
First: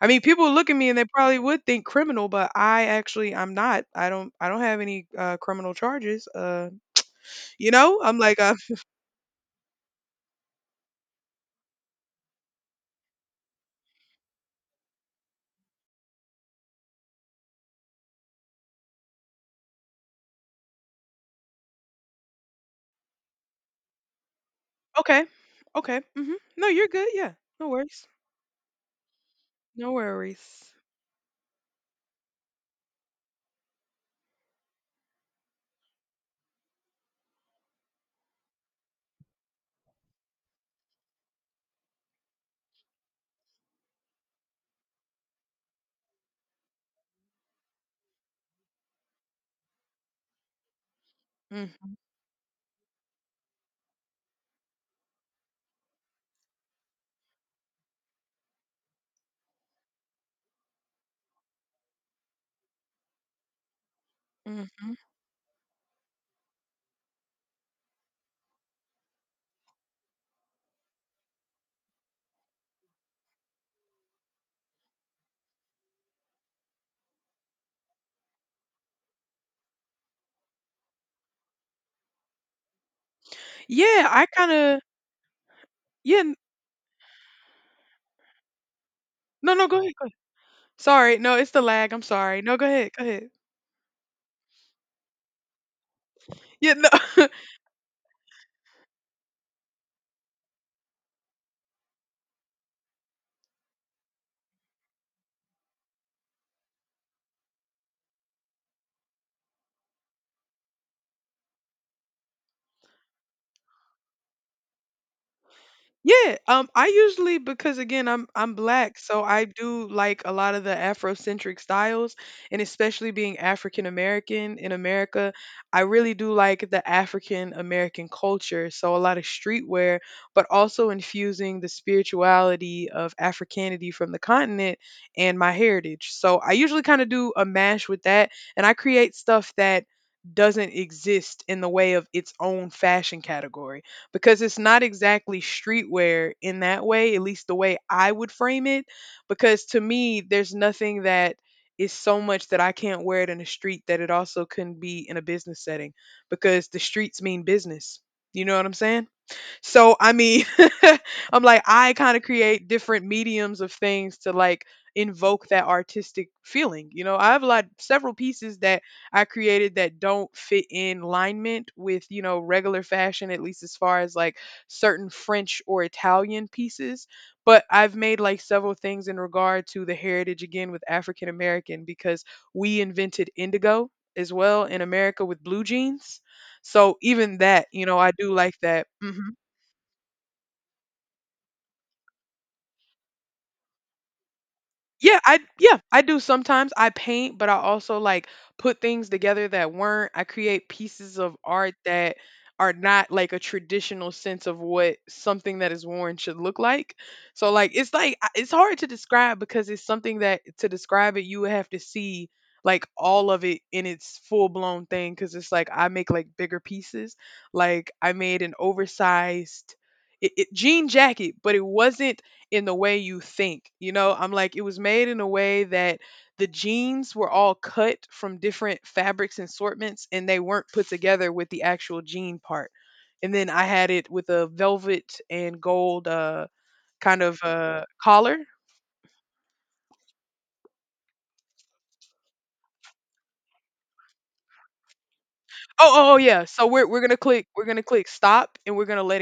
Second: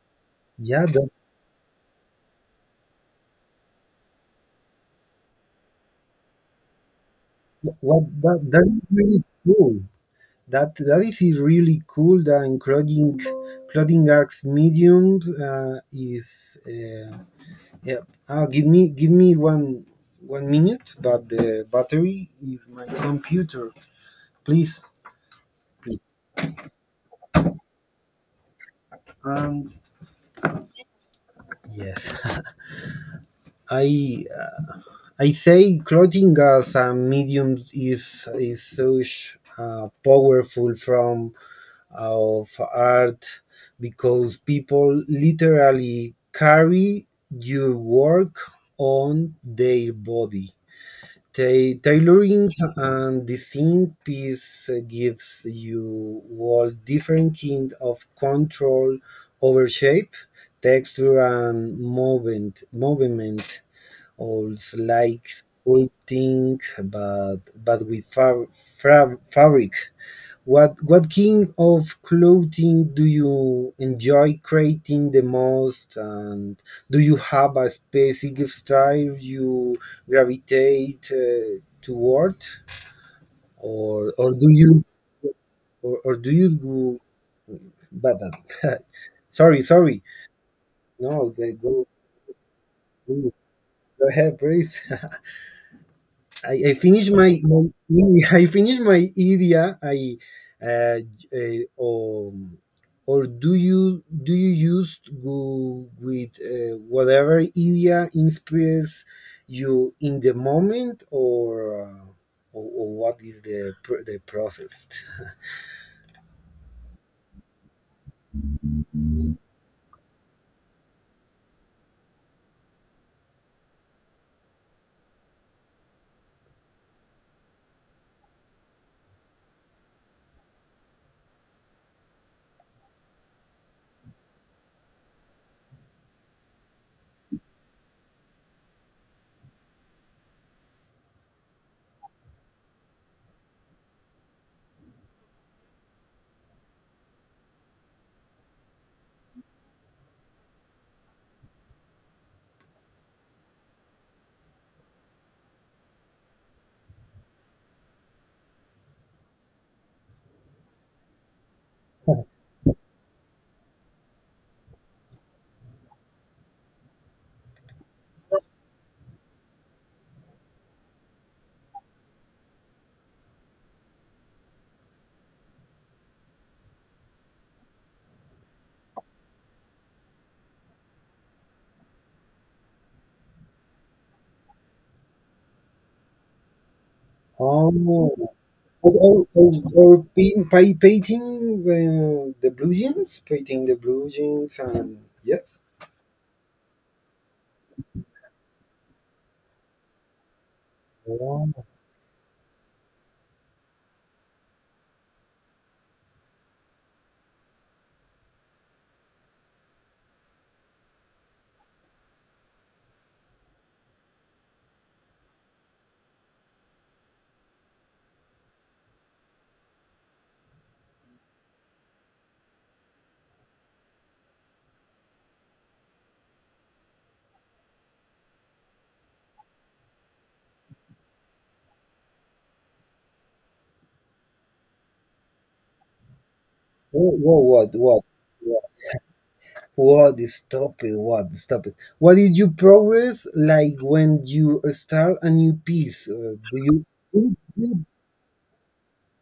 Speaker 1: I mean, people look at
Speaker 2: yeah,
Speaker 1: me and they
Speaker 2: that
Speaker 1: probably would think criminal, but I actually I'm not. I don't have any criminal charges. You know,
Speaker 2: what
Speaker 1: I'm like
Speaker 2: that that is really cool. That that is really cool. The including clothing acts medium is yeah. Ah, give me one one minute, but the battery is my computer. Please,
Speaker 1: okay, okay,
Speaker 2: please.
Speaker 1: hmm, no, you're good. Yeah, no worries,
Speaker 2: And
Speaker 1: no worries.
Speaker 2: yes, I I say clothing as a medium is such powerful from of art because people literally carry your work on their body.
Speaker 1: Hmm.
Speaker 2: Tailoring and design piece gives you all different kind of control over shape, texture, and movement. Movement, also
Speaker 1: Hmm.
Speaker 2: like sculpting, but with fabric. What kind of clothing do you enjoy creating the most, and do you have a specific style you gravitate toward,
Speaker 1: Yeah,
Speaker 2: or
Speaker 1: I
Speaker 2: or do
Speaker 1: kind of
Speaker 2: you or
Speaker 1: yeah.
Speaker 2: do you go? But, but
Speaker 1: No,
Speaker 2: sorry,
Speaker 1: no, go ahead.
Speaker 2: sorry.
Speaker 1: Sorry,
Speaker 2: No,
Speaker 1: no, it's
Speaker 2: the,
Speaker 1: the
Speaker 2: go
Speaker 1: lag, I'm sorry. No, go ahead, go ahead.
Speaker 2: go go ahead, please. I,
Speaker 1: Yeah,
Speaker 2: I
Speaker 1: no
Speaker 2: finished my, my I finished my idea. I uh, uh, um, or do you use go with whatever idea inspires you in the moment, or what is the the process?
Speaker 1: Yeah, I usually because again I'm black, so I do like a lot of the Afrocentric styles, and especially being African American in America, I really do like the African American culture. So a lot of streetwear, but also infusing the spirituality of Africanity from the continent and my heritage. So I usually kind of do a mash with that, and I create stuff that doesn't exist in the way of its own fashion category because it's not exactly streetwear in that way, at least the way I would frame it. Because to me, there's nothing that is so much that I can't wear it in the street that it also couldn't be in a business setting because the streets mean business. You know what I'm saying? So I mean, I'm like I kind of create different mediums of things to like invoke that artistic feeling. You know, I have a lot several pieces that I created that don't fit in alignment with, you know, regular fashion at least as far as like certain French or Italian pieces, but I've made like several things in regard to the heritage again with African American because we invented indigo as well in America with blue jeans. So even that, you know, I do
Speaker 2: Oh,
Speaker 1: like that. Hmm.
Speaker 2: or, paint, painting the blue jeans, painting the blue jeans, and yes.
Speaker 1: Yeah, I do sometimes. I paint, but I also like put things together that weren't. I create pieces of
Speaker 2: Wow.
Speaker 1: art that are not like a traditional sense of what something that is worn should look like. So like it's like it's hard to describe because it's something that to describe it you would have to see like all of it in its full-blown thing cuz it's like I make like bigger pieces. Like I made an oversized jean jacket, but it wasn't in the way you think. You know, I'm like, it was made in a way that the jeans were all cut from different fabrics and assortments and they weren't put together with the actual jean part. And then I had it with a velvet and gold kind of
Speaker 2: What what?
Speaker 1: collar.
Speaker 2: What? Stop it. What? Stop it. What is your progress like when you start a new
Speaker 1: Oh,
Speaker 2: piece?
Speaker 1: oh, oh, yeah. So
Speaker 2: Do
Speaker 1: we're going to click, we're going to
Speaker 2: you
Speaker 1: click stop and we're going to let